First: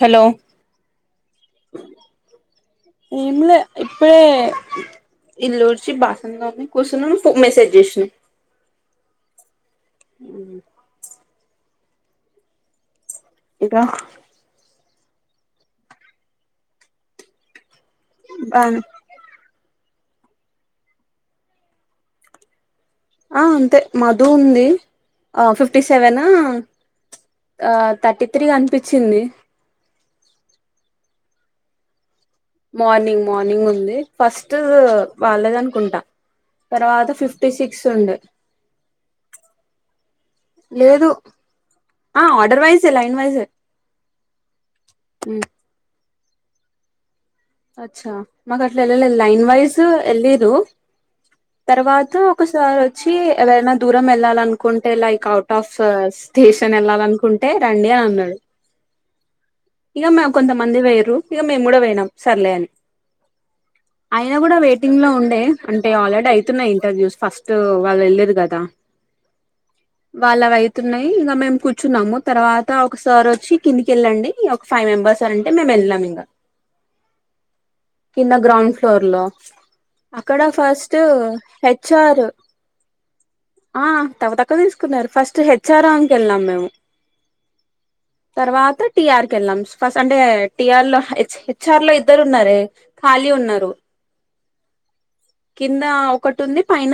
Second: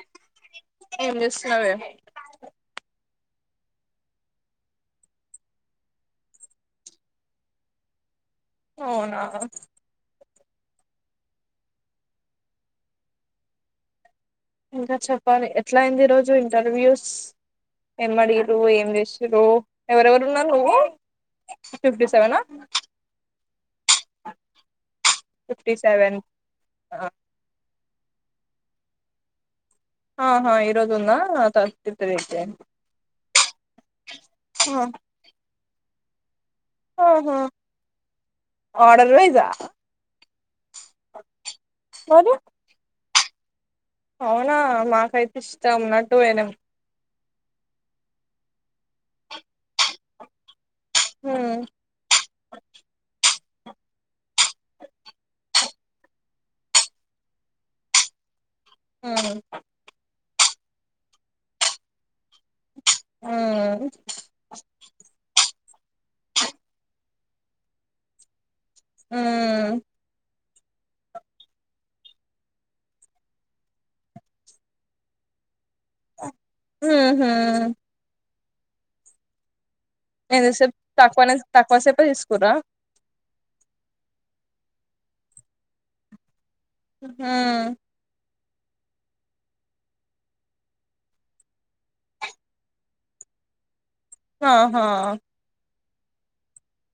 Hello ఏం చేస్తున్నావే ఏం లే ఇప్పుడే ఇల్లూడ్చి బాసన్లూ తోమి కూసున్నాను ఫో మెసేజ్ చేసినావు అవునా మ్ ఇంకా ఇంకా చెప్పాలి ఎట్లయింది ఈ రోజు ఇంటర్వ్యూస్ ఏం అడిగిండ్రు బానే ఏం చేస్తున్నావ్ ఎవరెవరు ఉన్నారు నువ్వు ఫిఫ్టీ సెవెనా ఆ అంతే మధు ఉంది అ ఫిఫ్టీ సెవెనా ఆ థర్టీత్రీ కనిపిచింది ఆహా ఇరోదున్నా థర్టీత్రీ మార్నింగ్ మార్నింగ్ ఉంది ఫస్టూ వాళ్ళదనుకుంటా తర్వాత ఆహా ఫిఫ్టీ సిక్స్ ఉండే ఆర్డర్ వైజా లేదు ఆ మరి ఆర్డర్ వైజ్ లైన్ వైజే అవునా మాకైతే ఇష్టం ఉన్నట్టు పోయినం అచ్చా మాకు అట్లా వెళ్ళలే లైన్ వైజ్ ఎళ్లిరూ హ్మ్ తర్వాత ఒకసారి వచ్చి ఎవరైనా దూరం వెళ్ళాలనుకుంటే లైక్ అవుట్ ఆఫ్ స స్టేషన్ వెళ్ళాలనుకుంటే అంటే రండి అన్నాడు ఉ ఇక మేము కొంతమంది పోయిరు ఇక మేము కూడా పోయినాం సర్లే అని హ్మ్ అయినా కూడా వెయిటింగ్ లో ఉండే అంటే ఆల్రెడీ అయితున్నాయి ఇంటర్వ్యూస్ ఫస్ట్ వాళ్ళు వెళ్ళిరు కదా ఉ వాళ్ళ అవయితున్నాయి ఇంకా మేము కూర్చున్నాము తర్వాత ఒక సార్ వచ్చి కిందికిళ్ళండి ఒక ఫైవ్ మెంబర్స్ అనంటే మేం వెళ్ళాం ఇంకా ఉ కింద గ్రాౌండ్ ఫ్లోర్ లో అక్కడ ఎంతసేపు ఫస్టు తక్కువనే తక్కువ సేపే హెచ్ఆర్ తీసుకుర్రా ఆ తగత క్క తీసుకున్నారు ఫస్ట్ హెచ్ఆర్ రౌండ్ కి వెళ్లిన్నాం మేము ఆ తర్వాత టీఆర్ కెళ్ళాం ఫస్ట్ అంటే టిఆర్ లో హెచ్ చార్లో ఇద్దరున్నారే ఖాళీ ఉన్నారు ఆహ కింద ఒకటి ఉంది పైన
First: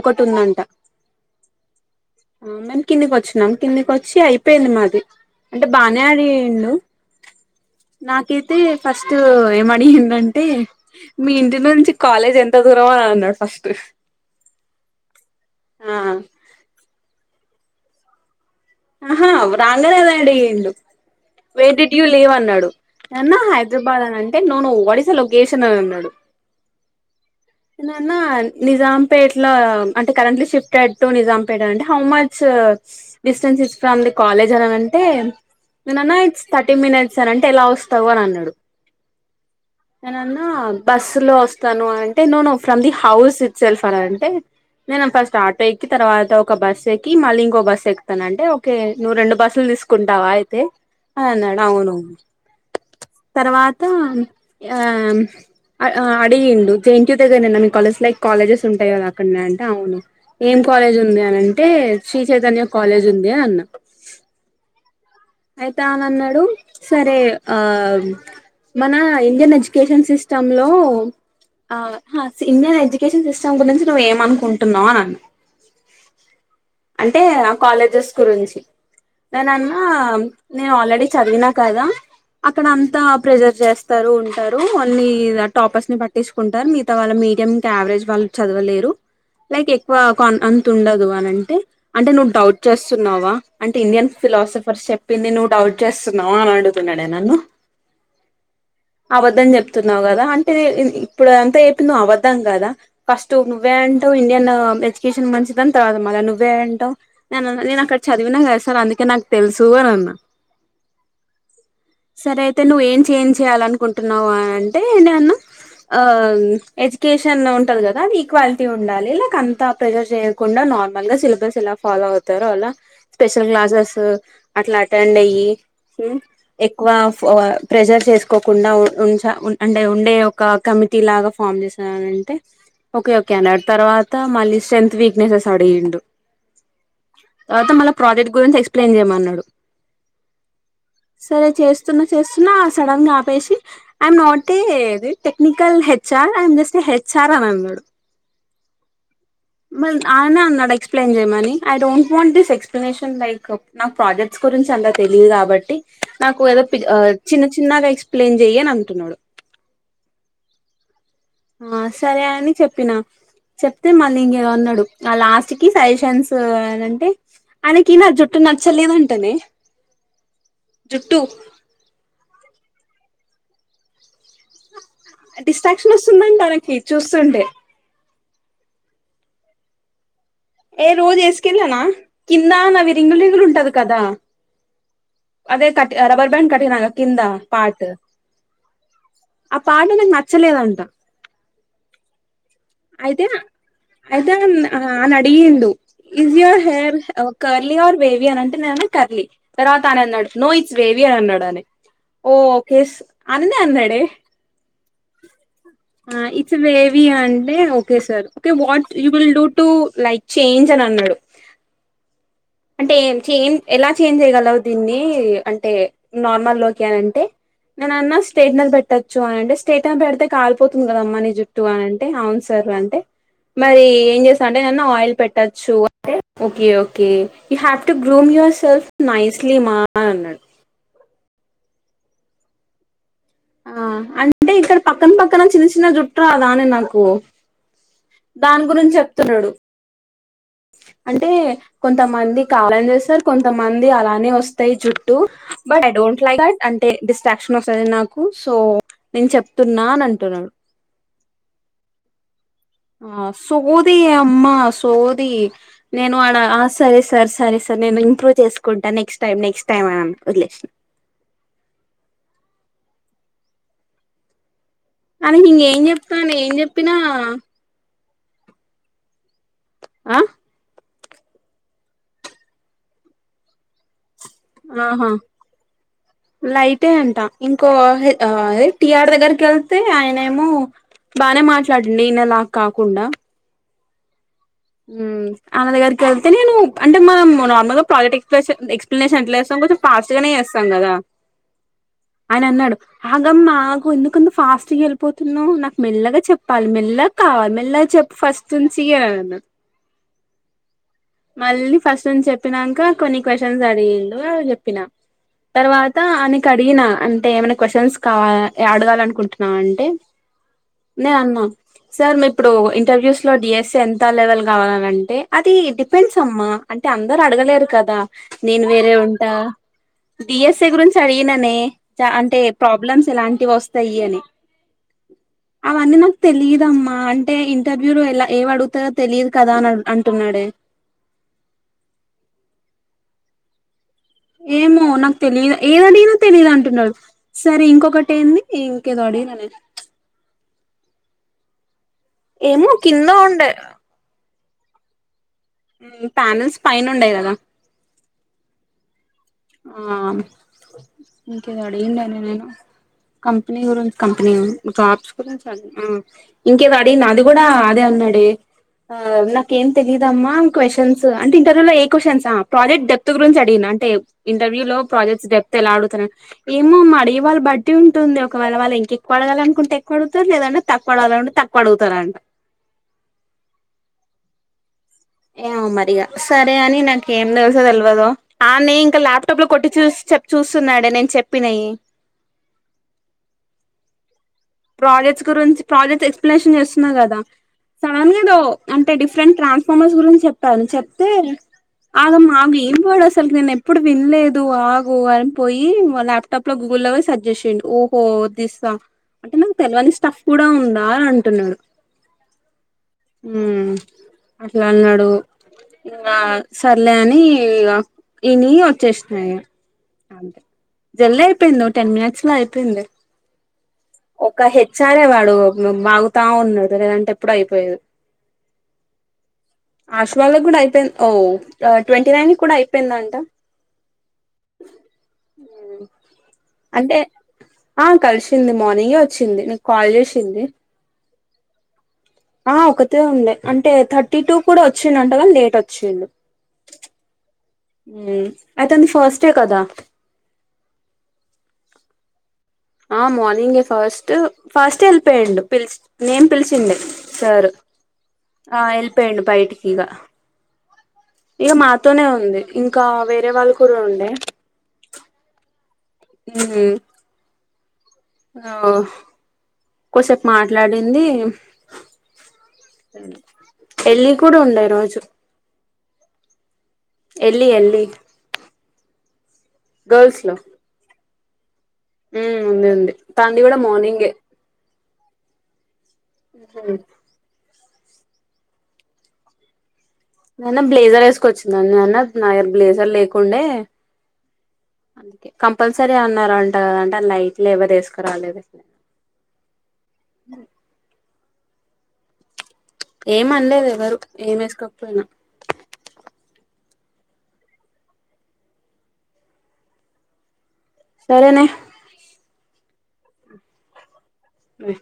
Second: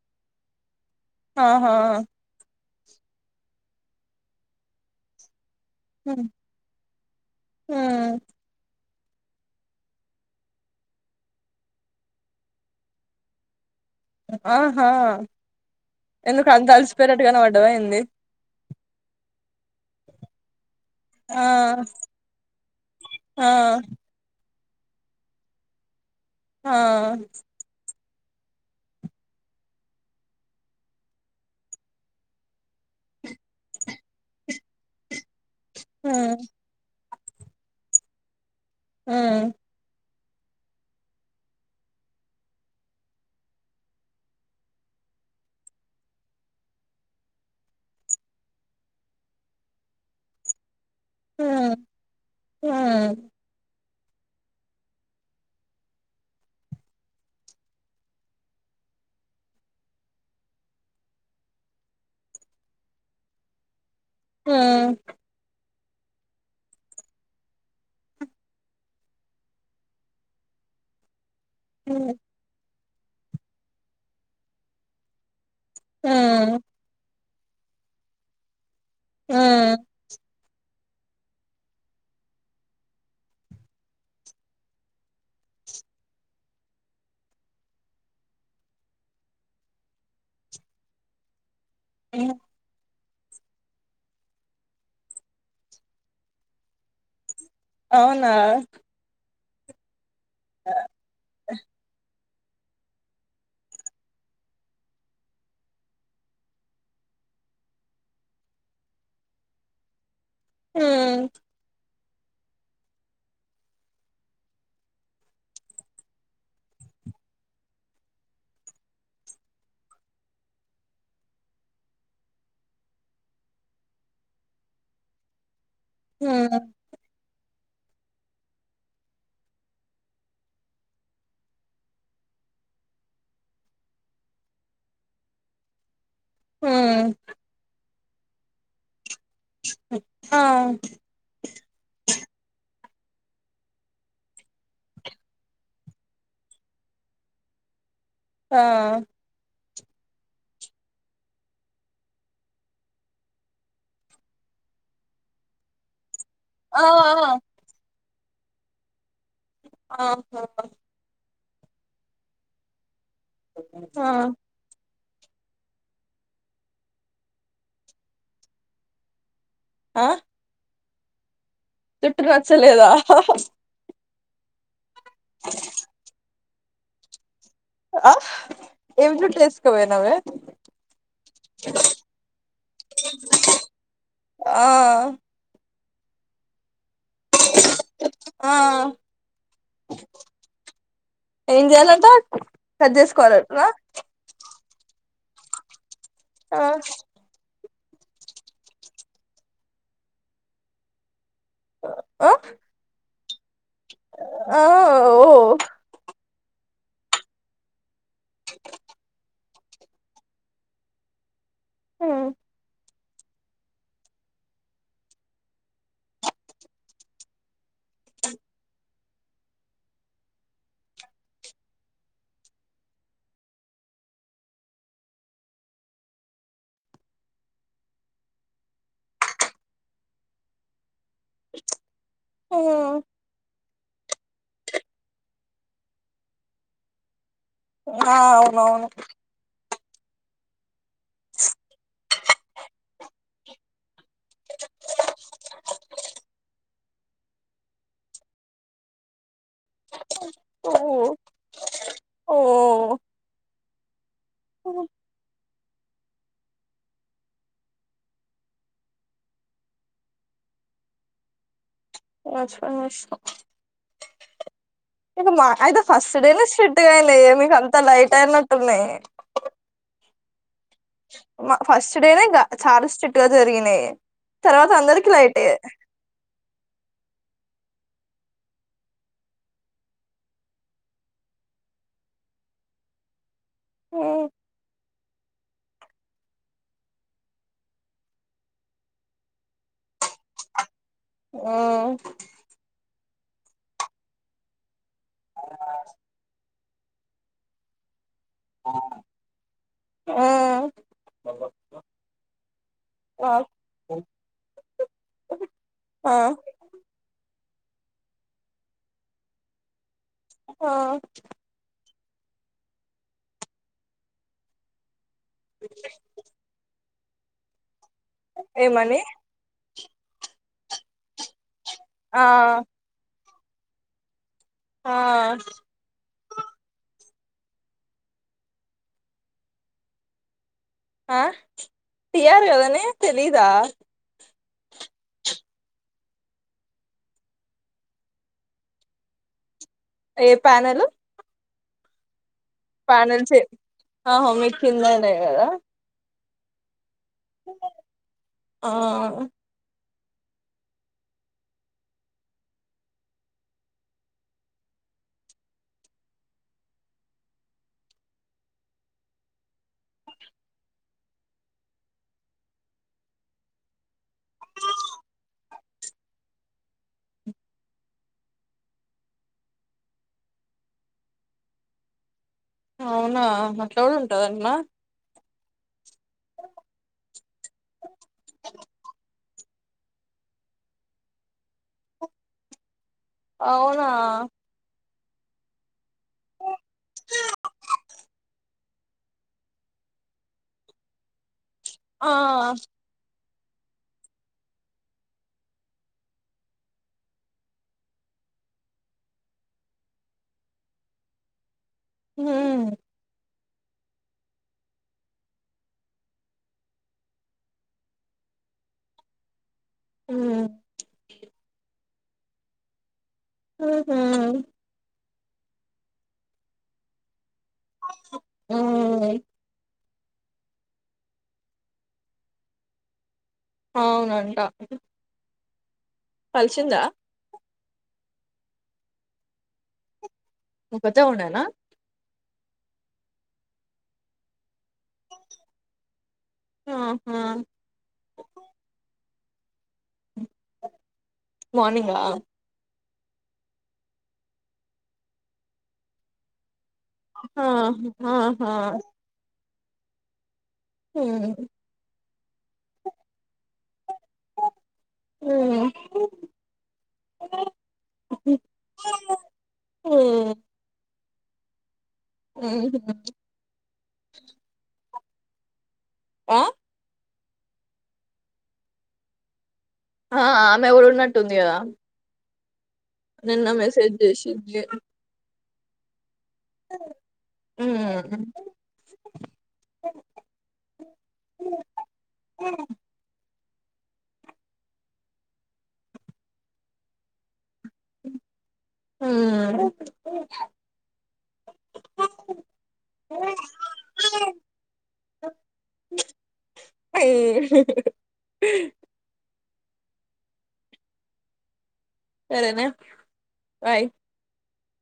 ఒకటి ఉందంట ఆహా మేము కిందికి వచ్చినం కిందికి వచ్చి అయిపోయింది మాది అంటే బానే హ్మ్ అడిండు హ్మ్ నాకైతే ఫస్ట్ ఏంఅడిగిండంటే మీ ఇంటి నుంచి కాలేజ్ ఎంత దూరం అని అన్నాడు ఫస్ట్ ఆహా ఆ ఎందుకు అంత అలిసిపోయినట్టు కనపడ్డవా ఏంది ఆహా వ్రలేదని అడిగిండు ఆ వేర్ డిడ్ యు లీవ్ అన్నాడు నన్న ఆ హైదరాబాద్ అని అంటే no no no what is the location అని అన్నాడు ఆ నేననా నిజాంపేటలో అంటే కరెంట్లీ షాఫెటెడ్ టో నిజాంపేట అంటే హౌ మచ్ డిస్టెన్స్ ఇష్టంది కాలేజ్ అనింటే నన్నా హ్మ్ ఇట్స్ థర్టీ మినిట్స్ సార్ అంటే ఎలా వస్తావు అని అన్నాడు ఆ నేనన్నా బస్సు లో వస్తాను అంటే no no from the house it సెల్ఫన్ అంటే నేను ఫస్ట్ ఆటో ఎక్కి తర్వాత ఒక బస్ ఎక్కి మళ్ళీ ఇంకో బస్సు ఎక్కు స్తానంటే ఓకే నువ్వు రెండు బస్సులు తీసుకుంటావా అయితే అన్నాడు హ్మ్ అవును హ్మ్ తర్వాత ఆ అడిగిండు జెంట్యూ దగ్గరన్న మీ కాలజ లైక్ కాలేజెస్ ఉంటాయి కదా అక్కడనే అంటే అవును ఏం కాలేజ్ ఉంది అని అంటే శ్రీ చైతన్య కాలేజ్ ఉంది అన్న హ్మ్ అయితే అని అన్నాడు సరే ఆ మన ఇండియన్ ఎడ్యుకేషన్ సిస్టమ్ లో ఆ ఇండియన్ ఎడ్యుకేషన్ సిస్టమ్ గురించి నువ్్వ ఏమనుకుంటున్నావు అన ఆ అంటే కాలేజెస్ గురించి హ్మ్ నేననా నేను ఆల్రెడీ చదివినా కదా అక్కడ అంతా ప్రెజర్ చేస్తారు ఉంటారు న్లీ టాపర్స్ ని పట్టించుకుంటారు మిగతా వాళ్ మీ మీడియం కీ యావరేజ్ వాళ్ళు చదవలేరు లైక్ ఎక్కువ అంత ఉండదు అని అంటే అంటే నువ్వు హ్మ్ డౌట్ చేస్తున్నావా అంటే ఇండియన్ ఫిలాసఫర్ చెప్ పిన్ని నుూ అవుట్ చేస్తున్నావా అని అండుతున్నాడే నన్ను అవునా అబద్ధం చెప్తున్నావు కదా అంటే ఇప్పుడు అంతా చెప్పి నువ్వువద్ ద్దాం కదా ఫస్ట్ నువ్వే అంటావు ఇండియన్ ఎడ్యుకేషన్ మంచిదని తర్వాత మళా నువ్వే అంటావు నేనను నేను అక్కడ చదివినా కదా సార్ అందుకే నాకు తెలుసు అని హ్మ్ సరే అయితే నువేం ఏం చేంజ్ చెయాల అనుకుంటున్నావు అంటేనే అన్నా ఆ ఎడ్యుకేషన్ ఉంటది కదా అ ఈక్వాలిటీ ఉండాలి ఇక అంతా ప్రెజర్ చేయకుండా నార్మల్ గ సిలబస్ ఇలా ఫాలో అవుతారో ఆలా స్పెషల్ క్లాస్సేస్ అట్లా స్టండ్ అయ్యి హ్మ్ ఎక్కువ ప్రెజర్ చేసుకోకుండా ఉ అంటే ఉండే ఒక కమిటీ లాగా ఫామ్ చేసంటే ఓకే ఓకే అన్నడు తర్వాత మళ్ళీ స్ట్రెంత్ వీక్నెసెస్ అడిగిండు హ్మ్ తర్వాత మళ్ళా ప్రాజెక్ట్ గురించి ఎక్స్ప్లెయిన్ చేయమన్నాడు ఆ సరే చేస్తున్నా చేస్తున్నా సడన్ గా ఆపేసి I'm not a the technical HR I'm just HR అని అన్న డు ఆ మరి ఆయనే అన్నాడు ఎక్స్ప్లెయిన్ చేయమని I don't want this explanation like నాకు ప్రాజెక్ క్ట్ గురించి అంత తెలిదు కాబట్టి నాకు ఏదో ప్ ఆ చిన్న చిన్నగా ఎక్ ప్లైన్ చెయ్యి అని అంటున్నాడు ఆహా ఆ సరే అని చెప్పిన చెప్తే ఆ మళ్ళీ ఇంగ ఏదో అన్నాడు ఆ లాస్ట్ కి సజెషన్స్ షేన్స్ అని అంటే ఆయనకి నా జుట్టు నచ్చలేదంటేనే ఆ జుట్టు జుట్టు నచ్చలేదా డిస్ట్రాక్షన్ వస్తుందంట తనకి చూస్తుంటే ఆ ఏమ్ జుట్టు ఏసుకపోయినవే ఏ రోజు ఏసుకెళ్ళనా కింద నవి రింగులు రింగులు ఉంటది కదా ఆ అ రబ్బర్ బ్యాడ్ కట్టిన కింద పార్ట్ ఆ ఆ పార్ట్ ఆయనకు నచ్చలేదంట ఏంచేయాలట అయితే అ అయితే అన్ హా అని అడిగిండు ఈస్ ఆ యువర్ హెయిర్ హే హా కర్లీ ఆర్ బేవి అని అంటే నేనన్న కర్లీ తర్వాత అనన్నాడు నో ఇట్స్ వేవియర్ అన్నాడా ఆయన ఆ ఓకేస్ అని అన్ అన్నడే ఆ ఓ ఆ ఇట్స్ ఏ వేవియా అం టే okay sir okay what you will do to uh like change అని అన్నాడు మ్మ్ అంటే ఎం చేంజ్ ఎలా చేంజ్ చేయ్యగలవు దీన్ని ఈ అంటే నార్మల్ లోకి అని అంటే నేనన్నా స్టేట్ నర్ పెట్టచ్చు అని అంటే స్టేటప్ పెడితే కాలపోతుంది గదామ్మ నీ జుట్టు అని అంటే అవును సార్ అంటే మరి ఏం చేస్తా అంటే నేనన్న ఆయిల్ పెట్టచ్చు అంటే okay okay you have to groom yourself nicely మా అన్నాడు ఆ ఆ అంటే ఇక్కడ పక్కన పక్కన చిన్న చిన్న జుట్టు రా దానే నాకు దాని అవునవును గురించి చెప్తున్నడు అంటే కొంత మంది కాలం చేస్తారు కొంతమంది అలానే వస్తాయి జుట్టు but I don't like that అంటే డిస్ట్రాక్షన్ వస్తది నాకు సో నేను చెప్ మ్మ్ ఒ ఆ సొది అమ్మా సోది నేను ఆడ సరే సార్ సరే సార్ నేను ఇంప్రూవ్ చేసుకుంటా నెక్స్ట్ టైం నెక్స్ట్ టైమ్ అని అన్న వదిలేసినా [inaudible] కచ్చితంగా వస్తా ఇది మా ఆయనకి అయితే ఇంకేం ఫస్ట్ చెప్తాను డేనే ఏం షిట్గా చెప్పినా అయినాయే మీకంత లైట్ గ అయినట్టున్నాయి ఆ మా ఫస్ట్ డేనే ఇంగ చాల స్ట్రిట్ గా జరిగినయి ఆహా లైటే అంట ఇంక్ కొ హే ఆ ఏ టిఆర్ దగ్గరకి ఏళ్తే ఆయన ఏమో బానే మాట్లాడిండ్ ఈనలా కాకుండా ఊ మ్ ఆమ దగరికి ఏళ్తే నేను అంటే మనం నార్మల్గ ప్రాజేటిక్ ప్లేస్ ఏ ఎక్స్ప్లెనేషన్ ప్లేస్ ఏ కొంచం ఫాస్ట్ గానే చేస్తాం గదా ఆయన అన్నాడు. ఆగమ్మ ఆగు ఎందుకంత ఫాస్టుగా ఏళ్ళిపోతున్నావు నాకు మెల్లగా చెప్ వాల్ మెల్ల కావాలి మెల్లగా చెప్పు ఫస్ట్ నుంచి అన్ అన్నడు ఊ మళ్ళీ ఫస్ట్ నుంచి చెప్పినంక కొన్ని క్వశ్చన్స్ అడిగిండు అవి చెప్పినా తర్వాత ఆనకి అడిగినా అంటే ఏమన క్వశ్చన్స్ కావాల అడగాల ఎ అనుకుంటున్నావా అంటే ఆ నేను అన్నా సార్ మిప్పుడు ఇంటర్వ్యూస్ లో డిఎస్సే ఎంత లెవెల్ కావాలని అంటే అది డిపెండ్స్ అమ్మా అన్ టే అందరు అడగలేరు కదా నేను వేరే ఏమని ఉంటా డిఎస్ఏ గురించి అడిగిననే చ ఆ అంటే ప్రాబ్లమ్స్ ఎలాంటి వస్తయి అని ఆ అవన్నీ నాకు తెలిదమ్మా అంటే ఇంటర్వ్యూలో ఎలా ఏవడుగుతరొ తెలిద్ కదాని అడ్ అంటున్నాడే ఆ టీర్ కదనే తెలీదా ఏమో నాకు తెలిద్ ఏదడిగినా తెలిదు అంటున్నాడు సరే ఇంకొకటి ఏంది ఇంకేదో అడిగి ఇననే ఏ ప్యానలు ఏమో కింద పానెల్ చే ఉండే ఓహో మీకిందనేగదా పానల్స్ పై నుండే గదా ఆవును ఆ ఇంకేదో అడిగుండనే నేను కంపెనీ గురి కంపెనీ జాబ్స్ గురించి అడి అ ఇంకేదో అడిగిన అదిగూడ అదే నడే ఆ నాకు ఏం తెలీదమ్మా క్వశ్చన్స్ అంటే ఇంటర్వ్యూలో ఏ క్వశ్చన్స్ ఆ ప్రాజెక్ట్ డెప్త్ గురించడిగిన అంటే ఇంటర్వ్యూ లో ప్రాజెక్ట్స్ డెప్తేలా అడుగుతారన్ ఏమోమ్మ అడివాళ్ళ బట్టి ఉంటుంది ఒకవేళ వాళ్ళింకేక్కువ అడగాలనుకుంటే ఎక్కువడుగుతరు లేదంటే తక్కువడగాలనుంటే తక్కువడుగుతారంట. అవునా అట్లగుడుంటదంటన్న. ఏమోమరిగా సరే అని నాకు ఏం తెలుసో తెల్వదో ఆన్నె ఇంక ల్యాప్టాప్ లో కొట్టి చూసి చెప్ చూస్తున్నాడే నేన్ చెప్పినయి. అవునా ప్రాజెక్ట్స్ గురించి ప్రాజెక్ట్స్ ఎక్స్ప్లనేషన్ చేస్తున్నా కదా. సడెన్గేదో అంటే డిఫరెంట్ ట్రాన్స్ఫార్మర్స్ గురించి చెప్పారు చెప్తే. ఆ ఆగమ్మా ఆగ్ ఏం గోడస్ అసలుకి నేను ఎప్పుడు వినలేదు ఆగు అని పోయి వ ల్యాప్టాప్ లో గూగుల్లో సజెసిండు ఓహో ఒ దిస్స అంటే నాకు తెలవని స్టఫ్ కూడా ఉందా అని అంటున్నడు. ఊ ఊమ్ అట్లన్నడు ఇంగా సర్లే అని ఇగ ఇని వచ్చేసినా ఇగ హ్మ్ అంతే జల్దయిపోయింది ఒ టెన్ మినట్స్ ల అయిపోయింది. ఉ ఒక హెచ్ఆరే వాడు వాగుతావున్నాడు లేదంటే ఎప్పుడో అయిపోయేది ఆశువాళగూడా అయిపోయింది ఓ ట్వంటీ నైన్ కూడా అయిపోయిందంట అవునంట కలిషిందా అంటే ఆ కలిశింది మార్నింగే ఒచ్చింది నిక్కాల్ జేసి ఒకతే ఉండేనా ఆ ఒకతే ఉండే అంటే థర్టీ టూ కూడా వచ్చిదంటగాని లేట్ వచ్చింది ఆహా హ్మ్ అయితేంది ఫస్ట్ స్టే కదా మార్నింగా ఆ మార్నింగే ఫస్ట్ ఫస్ట్ యెళ్ళిపోయిండు పిలిచ నేను పిలిచిండే ఆహా సారు ఆహా ఆ వెళ్ళిపోయిండు బయటికి ఇగ హ్మ్ ఇగ మాతోనే ఉంది ఇంకా వేరే వాళ్ళు కూడ ఉండే హ్మ్ హ్మ్ ఆ హ్మ్ కొసేపు ఊహూ మాట్లాడింది పెళ్ళికూడుండే ఈరోజు ఆ ఎల్లి ఎళ్లి ఆ ఆమె కూడా ఉన్నట్టుంది గదా హ్మ్ ఉంది ఉంది తనది కూడా మార్నింగే చేసింది మ్మ్ హూ హ్మ్ నిన్న బ్లేజర్ వేసుకొచ్చింది నేన్ అనా నా దగ్గర బ్లేజర్ లేకుండే అందుకే కంపల్సరీ అన్నారంట కదా అంటే లైట్ ఫ్లేవర్ యేసక రాలేదు హ్మ్ ఏమనలేదు ఎవరు ఏం వేసుకోకపోయినా అయ్యొ సరేనే సరేనా బాయ్ ఆహ